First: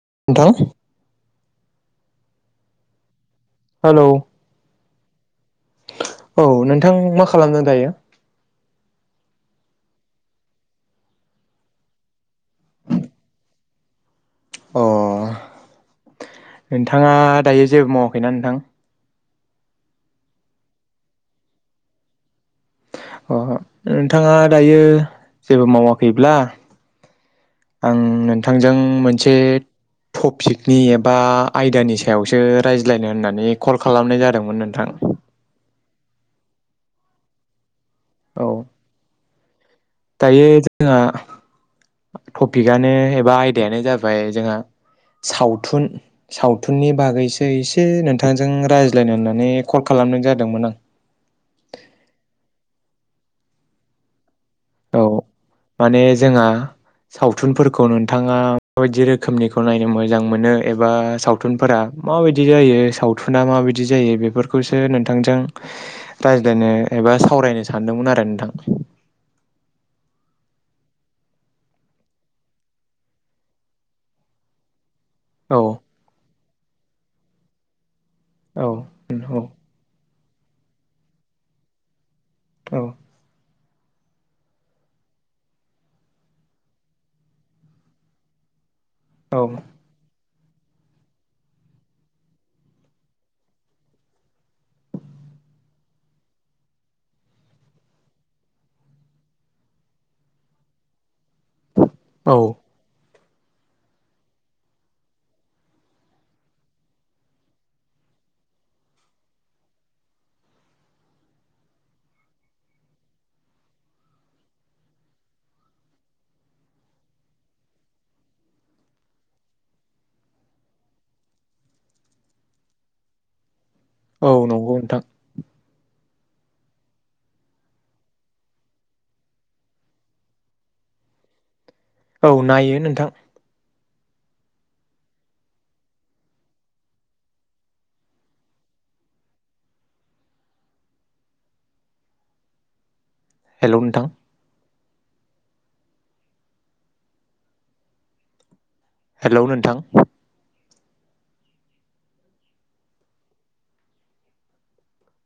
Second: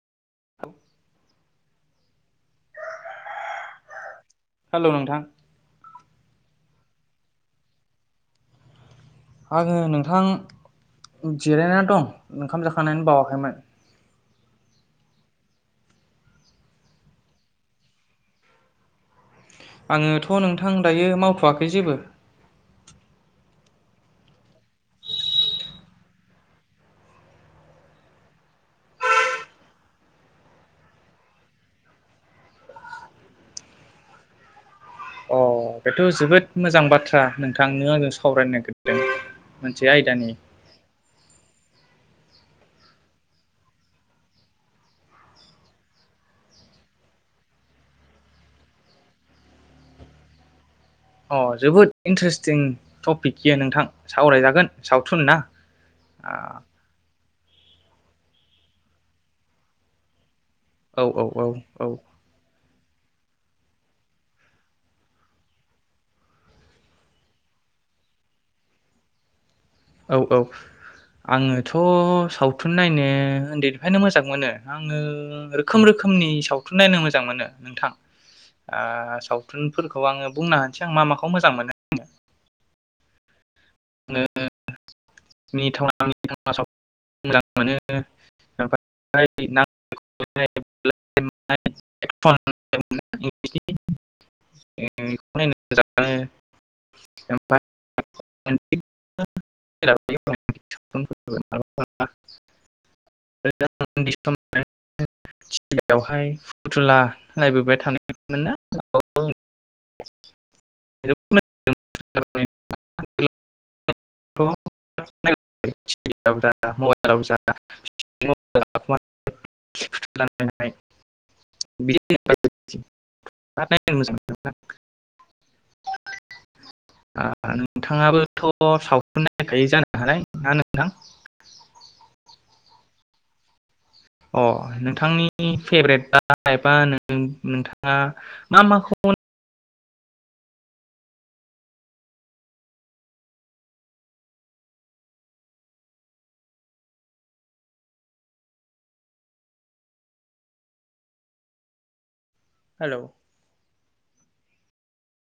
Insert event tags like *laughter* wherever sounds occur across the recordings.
*unintelligible* Hello hello नोंथां औ नोंथां मा खालामदों दायो आंङो नोंथां जिरायनानै दं ओंखाम जाखांनाय बावाखैमोन अ नोंथाङा दायो जेबो मावाखैना नोंथां आङोथ' नोंथां दायो मावथवाखै जेबो अ नोंथाङा दायो जेबो मावाखैब्ला आं नोंथांजों मोनसे टपिकनि एबा आयदानि सायावसो रायज्लायनो होननानै कल खालामनाय जादोंमोन नोंथां *unintelligible* बेथ' जोबोद मोजां बाथ्रा नोंथां नों आंजों औ सावरायनो नागिरदों मोनसे आयदानि दायो टपिकआनो एबा आयदायानो जाबाय जोंहा सावथुन सावथुननि बागैसो एसे नोंथांजों रायज्लायनो होननानै कल खालामनाय जादोंमोन आं अ जोबोद इन्टारेस्टिं टपिक नोंथां सावरायजागोन औ सावथुन ना माने जोंहा सावथुनफोरखौ नोंथाङा माबायदि रोखोमनिखौ नायनो मोजां मोनो एबा औ औ औ सावथुनफोरा औ माबायदि जायो सावथुना माबायदि जायो बेफोरखौसो नोंथांजों रायज्लायनो एबा सावरायनो सानदोंमोन आरो नोंथां औ औ आंङोथ'सावथुन नायनो उन्दैनिफ्रायनो मोजां मोनो आं औ *unintelligible* रोखोम रोखोमनि साव नायनो मोजां मोनो नोंथां औ ओ सावथुनफोरखौ आंङो बुंनो होनसै आं मा माखौ मोजां मोनो औ *unintelligible* *unintelligible* *unintelligible* औ *unintelligible* *unintelligible* *unintelligible* *unintelligible* *unintelligible* आ औ नंगौ नोंथां नोंथांङाबोथ सावथुन नायखायो जानो हालाय ना नोंथां। औ नायो नोंथां। अ नोंथांनि फेभरेट बा एबा नोंथाङा मा माखौ हेलौ नोंथां। हेलौ नोंथां। हेलौ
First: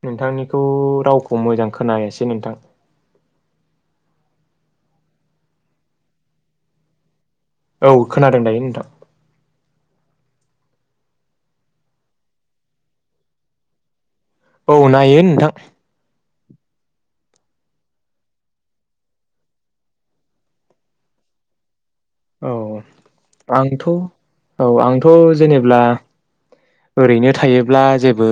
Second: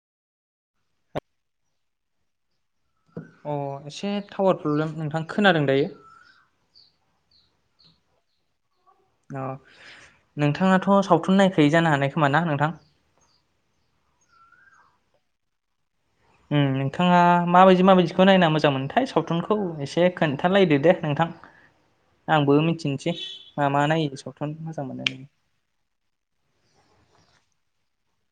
नोंथांनिखौ रावखौ मोजां खोनायासै नोंथां। अ एसे टावार प्रब्लेम नोंथां खोनादों दायो। औ खोनादों दायो नोंथां। ओ नोंथाङाथ सावथुन नायखायो जानो हानाय खोमा ना नोंथां? औ नायो नोंथां। ओम नोंथाङा माबायदि माबायदिखौ नायना मोजां मोनथाय सावथुनखौ एसे खोन्थालायदो दे नोंथां? औ आंबो मिथिनोसै मा मा आंथ' नायोबो सावथुन औ मोजां आंथ' मोनो। जेनेब्ला ओरैनो थायोब्ला जेबो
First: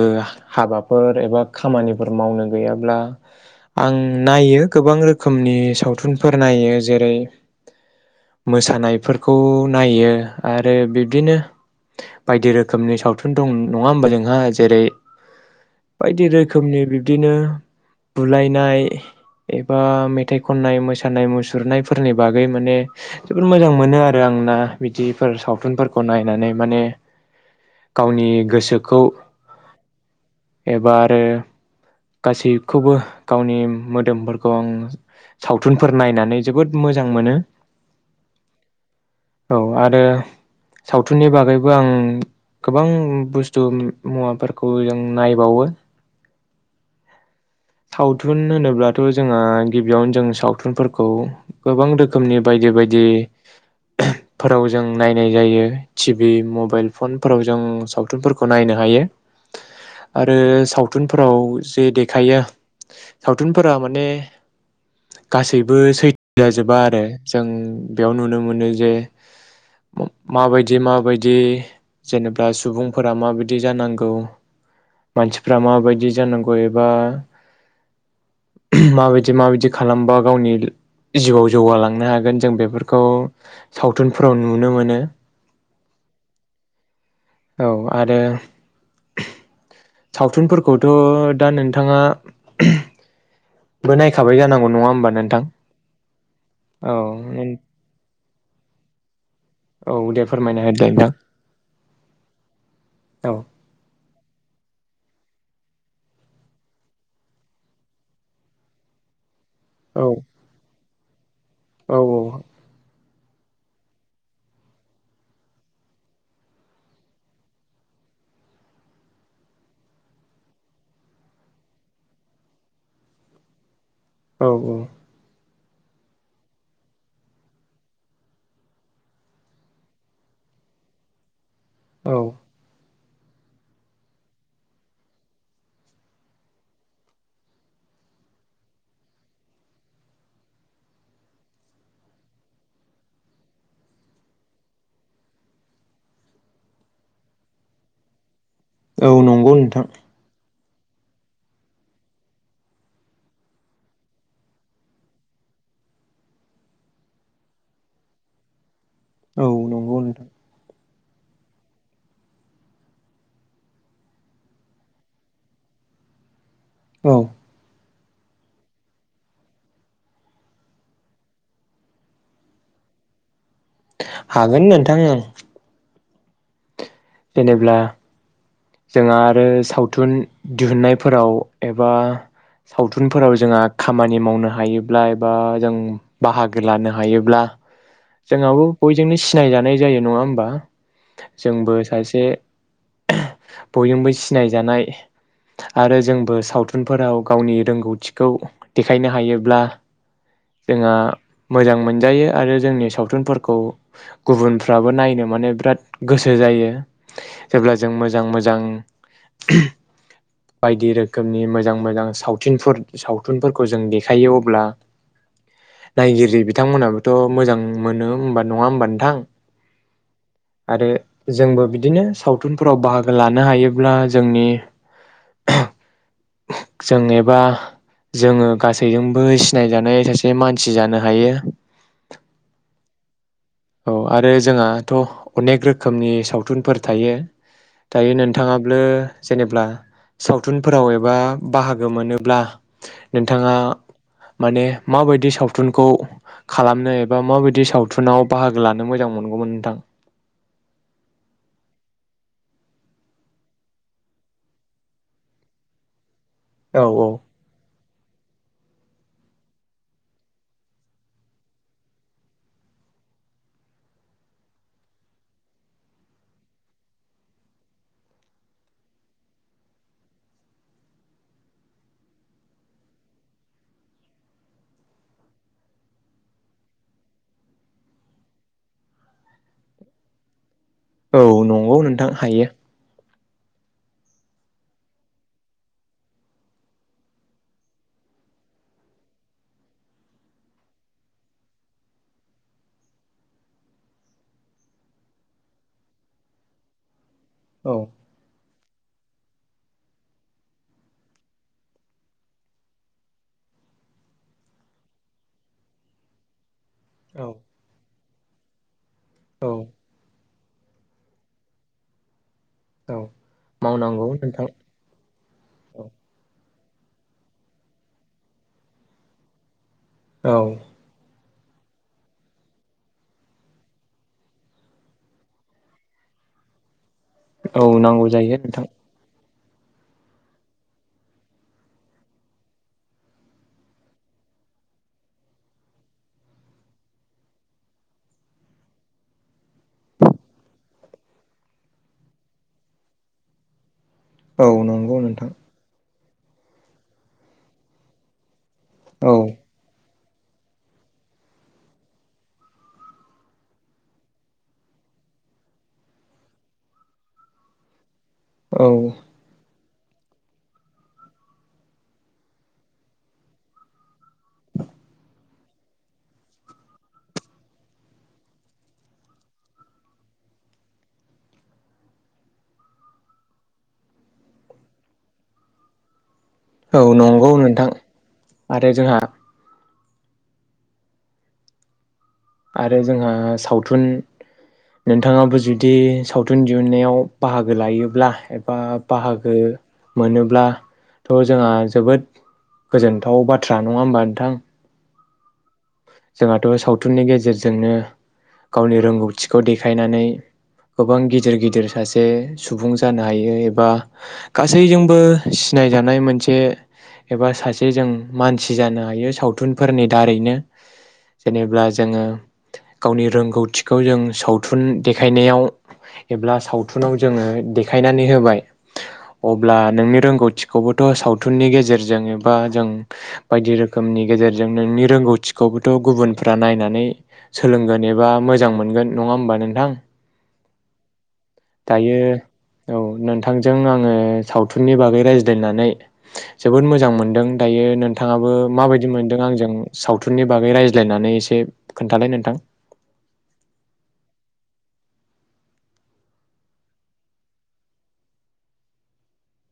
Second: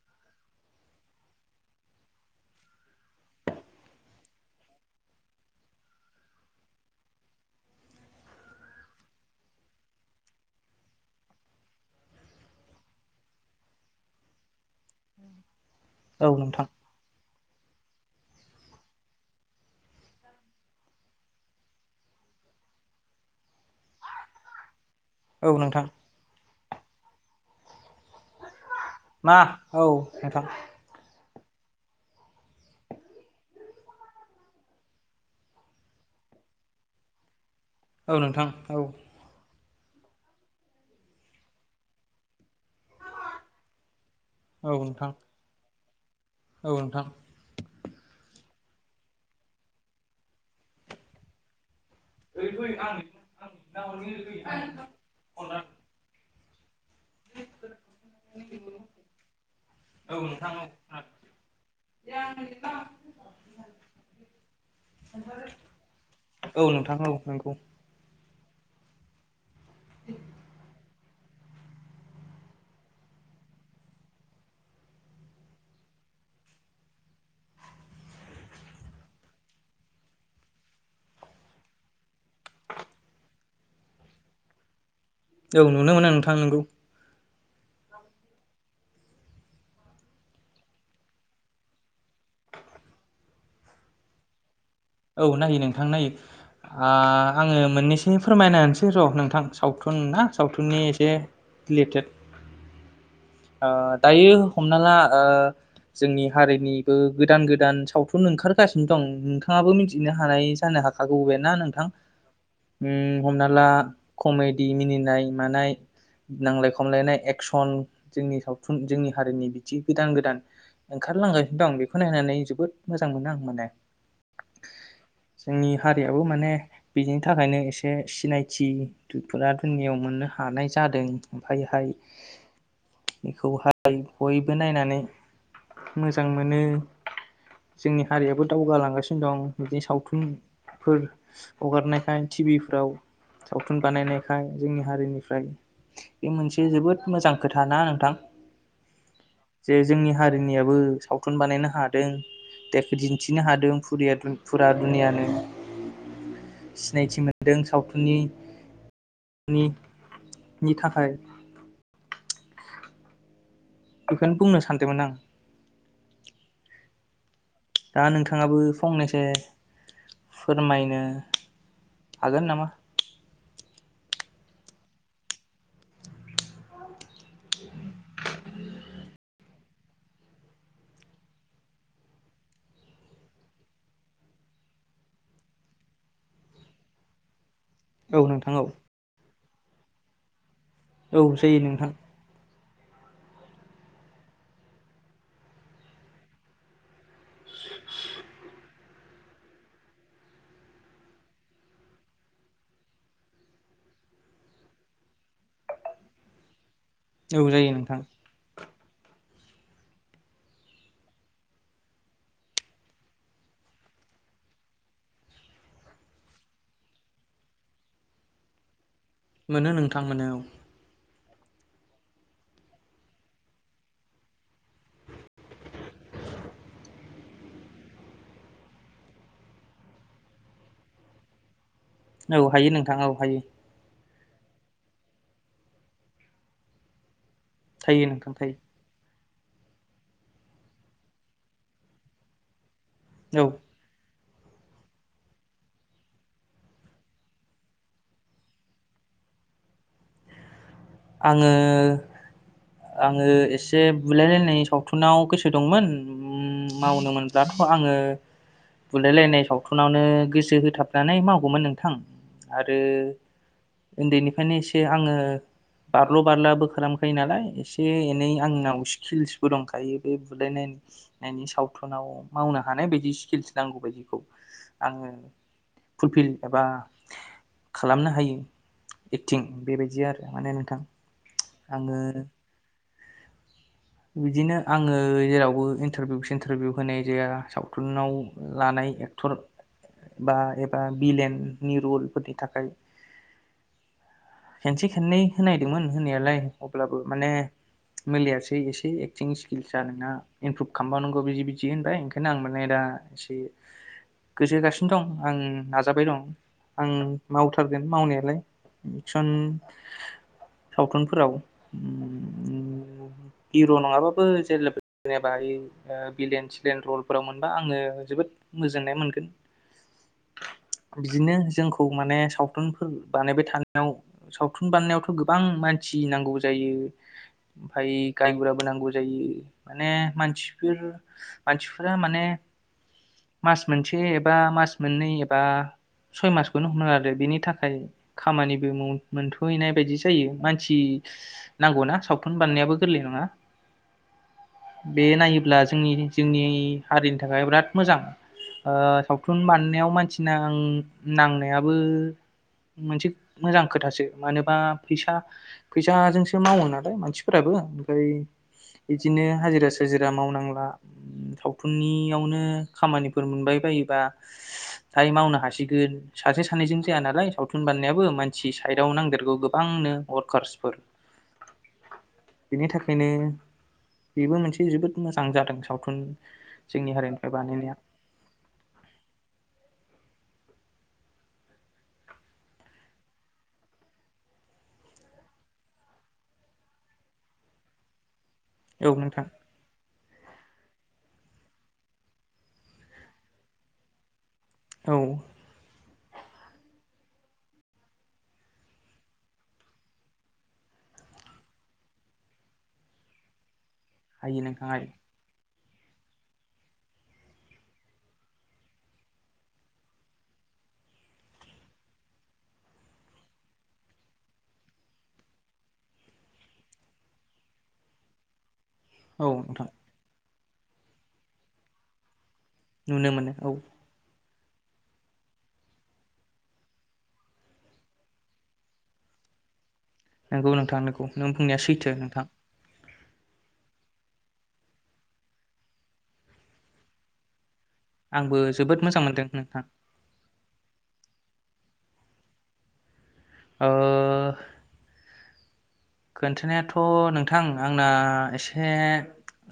हाबाफोर एबा खामानिफोर मावनो गैयाब्ला आं नायो गोबां रोखोमनि सावथुनफोर नायो जेरै मोसानायफोरखौ नायो आरो बिब्दिनो बायदि रोखोमनि सावथुन। बे दं नङा होमबा जोंहा जेरै बायदि औ नोंथां रोखोमनि बिब्दिनो। बुलायनाय एबा मेथाइ खननाय मोसानाय मुसुरनायफोरनि बागै माने जोबोद मोजां मोनो आरो आंना। बिदिफोर औ नोंथां सावथुनफोरखौ नायनानै। माने गावनि गोसोखौ मा औ नोंथां एबा आरो। गासैखौबो गावनि मोदोमफोरखौ आं सावथुनफोर नायनानै जोबोद मोजां मोनो। औ नोंथां औ। औ आरो सावथुननि बागैबो आं! गोबां बुस्थु औ मुवाफोरखौ जों नोंथां नायबावो। औ नोंथां। सावथुन होनोब्लाथ' जोंहा गिबियावनो जों सावथुनफोरखौ। गोबां रोखोमनि बायदि बायदि फोराव जों नायनाय औ जायो टिभि मबा फनफोराव जों सावथुनफोरखौ नायनो हायो आरो सावथुनफोराव जे देखायो। सावथुनफोरा माने गासैबो सैथो औ जाजोबा नोंथां आरो औ जों नंगौ बेयाव नु नुनो मोनो जे माबायदि माबाय बिदि जेनेबा सुबुंफोरा माबायदि जानांगौ मानसिफोरा माबायदि जानांगौ एबा। माबायदि माबायदि खालामबा गावनि जिउआव जौगालांनो हा गोन जों बेफोरखौ। सावथुनफ्राव नुनो मोनो। औ नुनो मोनो आं नोंथां नोंगौ। औ आरो सावथुनफोरखौथ दा नोंथाङा। नायखाबाय जानां औ नायो नोंथां नायो आ औ आङो मोननैसो। फोरमायना होनोसै र नोंथां। औ सावथुन ना दे फोरमायना सावथुननि होदो एसे नोंथां रिलेटेड औ ओ दायो हमना ला ओ जोंनि हारिनिबो गोदान- गोदान सावथुन ओंखारगासिनो दं। नोंथाङाबो औ मिथिनो हानाय जानो हागौ। हागौ। ना नोंथां? औ ओम। हमना ला कमेडि मिनिनाय मानाय नांजलाय- खमलायनाय एक्सन जोंनि सावथुन जोंनि हारिनि बिदि गोदान गोदान ओंखारलांगासिनो दं बेखौ नायनानै जोबोद मोजां मोनो आं माने। औ औ जोंनि हारियाबो माने बिनि थाखायनो एसे सिनायथिफोरा दुनियाव मोननो हानाय जादों। ओमफायहाय औ बेखौहाय बयबो नायनानै मोजां मोनो जोंनि हारियाबो दावगालांगासिनो। दं बिदिनो सावथुनफोर हगारनायखाय टिभिफ्राव सावथुन बानायनायखाय जोंनि हारिनिफ्राय बे मोनसे जोबोद मोजां खोथा ना नोंथां। औ नंगौ नोंथां जे जोंनि हारिनिया *unintelligible* सावथुन बानायनो हादों दे दिन्थिनो हादों। *unintelligible* फुरा दुनियानो सिनायथि मोनदों सावथुननि औ नंगौ नोंथां *unintelligible* थाखाय *unintelligible* बेखौनो बुंनो सानदोंमोन आं। औ दा नोंथाङाबो फंनैसो फोरमायनो हागोन नामा? हागोन नोंथां ओं। जेनेब्ला जोंहा आरो सावथुन दिहुनन्नायफोराव एबा सावथुनफोराव जोंहा खामानि मावनो हायोब्ला एबा जों बाहागो लानो हायोब्ला औ नोंथां जोंहाबो औ बयजोंनो *unintelligible* सिनायजानाय जायो नङा होमबा? औ जायो जोंबो नोंथां। *unintelligible* बयजोंबो सिनाय जानाय आरो जोंबो सावथुनफोराव गावनि रोंगौथिखौ देखायनो हायोब्ला जोंहा मोजां मोनजायो आरो जोंनि सावथुनफोरखौ गुबुनफ्राबो नायनो माने बिराद गोसो जायो। औ जायो जेब्ला जों नोंथां मोजां- मोजां बायदि रोखोमनि मोजां मोजां सावथुनफोर- सावथुनफोरखौ जों देखायो अब्ला नायगिरि बिथांमोनाबोथ' मोजां मोनो होमबा नङा होमबा? नोंथां मोनो नोंथांमोन औ। आरो जोंबो *unintelligible* बिदिनो सावथुनफोराव बाहागो लानो हायोब्ला जोंनि जों एबा जोंङो गासैजोंबो सिनायजानाय सासे मानसि जानो हायो। औ हायो नोंथां औ हायो। औ आरो जोंहाथ' अनेक रोखोमनि सावथुनफोर थायो। थायो दायो नोंथां थायो नोंथाङाब्लो जेनेब्ला सावथुनफोराव एबा बाहागो मोनोब्ला औ नोंथाङा माने माबायदि सावथुनखौ खालामनो एबा माबायदि सावथुनाव बाहागो लानो मोजां मोनगौमोन नोंथां आंङो आंङो एसे बुलायलायनाय सावथुनाव गोसो दंमोन ओम औ मावनो मोनब्लाथ आंङो बुलायलायनाय सावथुनावनो गोसो होथाबनानै मावगौमोन नोंथां आरो उन्दैनिफ्रायनो एसे आंङो बारल' बारलाबो खालामखायो नालाय एसे एनै आंनाव स्किल्सबो दंखायो बे बुलायनायनि सावथुनाव मावनो हानाय बायदि स्किल्स नांगौ बदिखौ आंङो फुलफिल एबा खालामनो हायो एक्टिं बेबायदि आरो माने नोंथां औ नंगौ नोंथां आङो हायो बिदिनो आंङो जेरावबो इन्टारभिउ सिन्टारभिउ होनाय जाया सावथुनाव लानाय एक्टर बा एबा बिलेननि रलफोरनि थाखाय खेनसे खननै होनायदोंमोन होननायालाय अब्लाबो माने औ मिलियासै *inaudible* एसे एक्टिं स्किल्स आ नोंना इमप्रुभ खालामबावनांगौ बिदि बिदि होनबाय ओंखायनो आं माने दा एसे गोसो होगासिनो दं आं नाजाबाय दं आं औ मावथारगोन मावनाया नै औ *inaudible* सावथुनफोराव औ हिर' मावनांगौ नङाबाबो नोंथां जे जेनेबा बिलियेन्स प्लेन रलफोराव मोनबा आंङो जोबोद गोजोन्नाय मोनगोन औ बिदिनो जोंखौ माने सावथुनफोर बानायबाय थानायाव सावथुन बानायनायावथ' गोबां मानसि नांगौ जायो औ ओमफ्राय नांगौ जाय गायगुराबो नांगौ जायो माने मानसिफोर मानसिफोरा माने मास मोनसे एबा मास मोननै एबा सय मासखौनो हमनानै लादो आरो बेनि थाखाय खामानिबो मोनथहैनाय बायदि जायो मानसि नांगौना सावथुन बानायनायाबो गोरलै नङा औ नंगौ बे नोंथां नायोब्ला जोंनि जोंनि हारिनि थाखाय बिराद मोजां ओ औ सावथुन बानायनायाव मानसि नां नांनायाबो मोनसे मोजां खोथासो। मानोबा फैसा फैसाजोंसो मावो नालाय मानसिफोराबो। ओमफ्राय औ बिदिनो हाजिरा हाजिरा ओम मावनांला सावथुननियावनो खामानिफोर मोनबाय बायोबा फ्राय मावनो हासिगोन सासे सानैजों जाया नालाय सावथुन बानायनायाबो मानसि साइडआव नांदेरगौ गोबांनो वारकार्सफोर। बेनि थाखायनो बेबो मोनसे जोबोद मोजां जादों सावथुन औ जोंनि हारिनिफ्राय नंगौ नोंथां बानायनाया आरो जोंहा आरो जोंहा सावथुन नोंथाङाबो जुदि सावथुन दिहुननायाव बाहागो लायोब्ला बा औ नोंथां बाहागो मोनोब्लाथ' जोंहा जोबोद गोजोनथाव बाथ्रा नङा होमबा नोंथां औ जोंहाथ' सावथुननि गेजेरजोंनो गावनि रोंगौथिखौ देखायनानै गोबां गिदिर गिदिर सासे सुबुं जानो हायो एबा हायो नोंथां हायो गासैजोंबो सिनायजानाय मोनसे एबा सासे जों मानसि जानो हायो सावथुनफोरनि दारैनो। जेनेब्ला जोङो गावनि रोंगौथिखौ जों सावथुन देखायनायाव एबा सावथुनाव जोङो देखायनानै होबाय औ अब्ला नोंथां नोंनि रोंगौथि खौबोथ' सावथुननि गेजेरजों बा जों नुनो मोनो बायदि औ रोखोमनि गेजेर जोंनो नि रोंगौथि खौबोथ' गुबुनफ्रा नायनानै सोलोंगोन एबा मोजां मोनगोन नङा होमबा नोंथां। नोंगौ नोंथां नोंगौ नों बुंनाया सैथो दायो नोंथां। औ नोंथांजों आङो सावथुननि बागै रायज्लायनानै जोबोद मोजां मोनदों। दायो नोंथाङाबो आंबो जोबोद माबायदि मोजां मोनदों आंजों नोंथां साव नि बागै रायज्लायनानै एसे खोन्थालाय नोंथां ओ खोन्थानायाथ' नोंथां आंना एसे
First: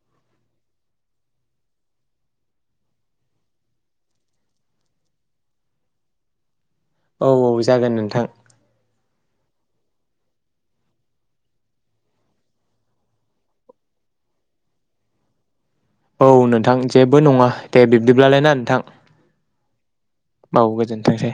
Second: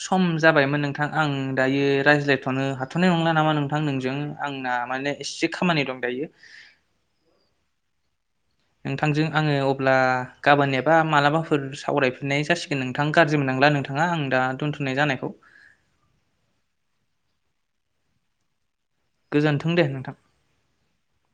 सम जाबायमोन नोंथां आं दायो रायज्लायथ'नो हाथ'नाय नंला नामा नोंथां नोंजों आंना माने एसे खामानि दं दायो। औ औ जागोन नोंथां। नोंथांजों आङो अब्ला गाबोन एबा मालाबाफोर सावरायफिननाय जासिगोन नोंथां गाज्रि मोननांला नोंथाङा आं दा दोनथ'नाय जानायखौ। औ नोंथां जेबो नङा दे बिब्दिब्लालाय ना नोंथां। गोजोन्थों दे नोंथां औ गोजोनथोंसै।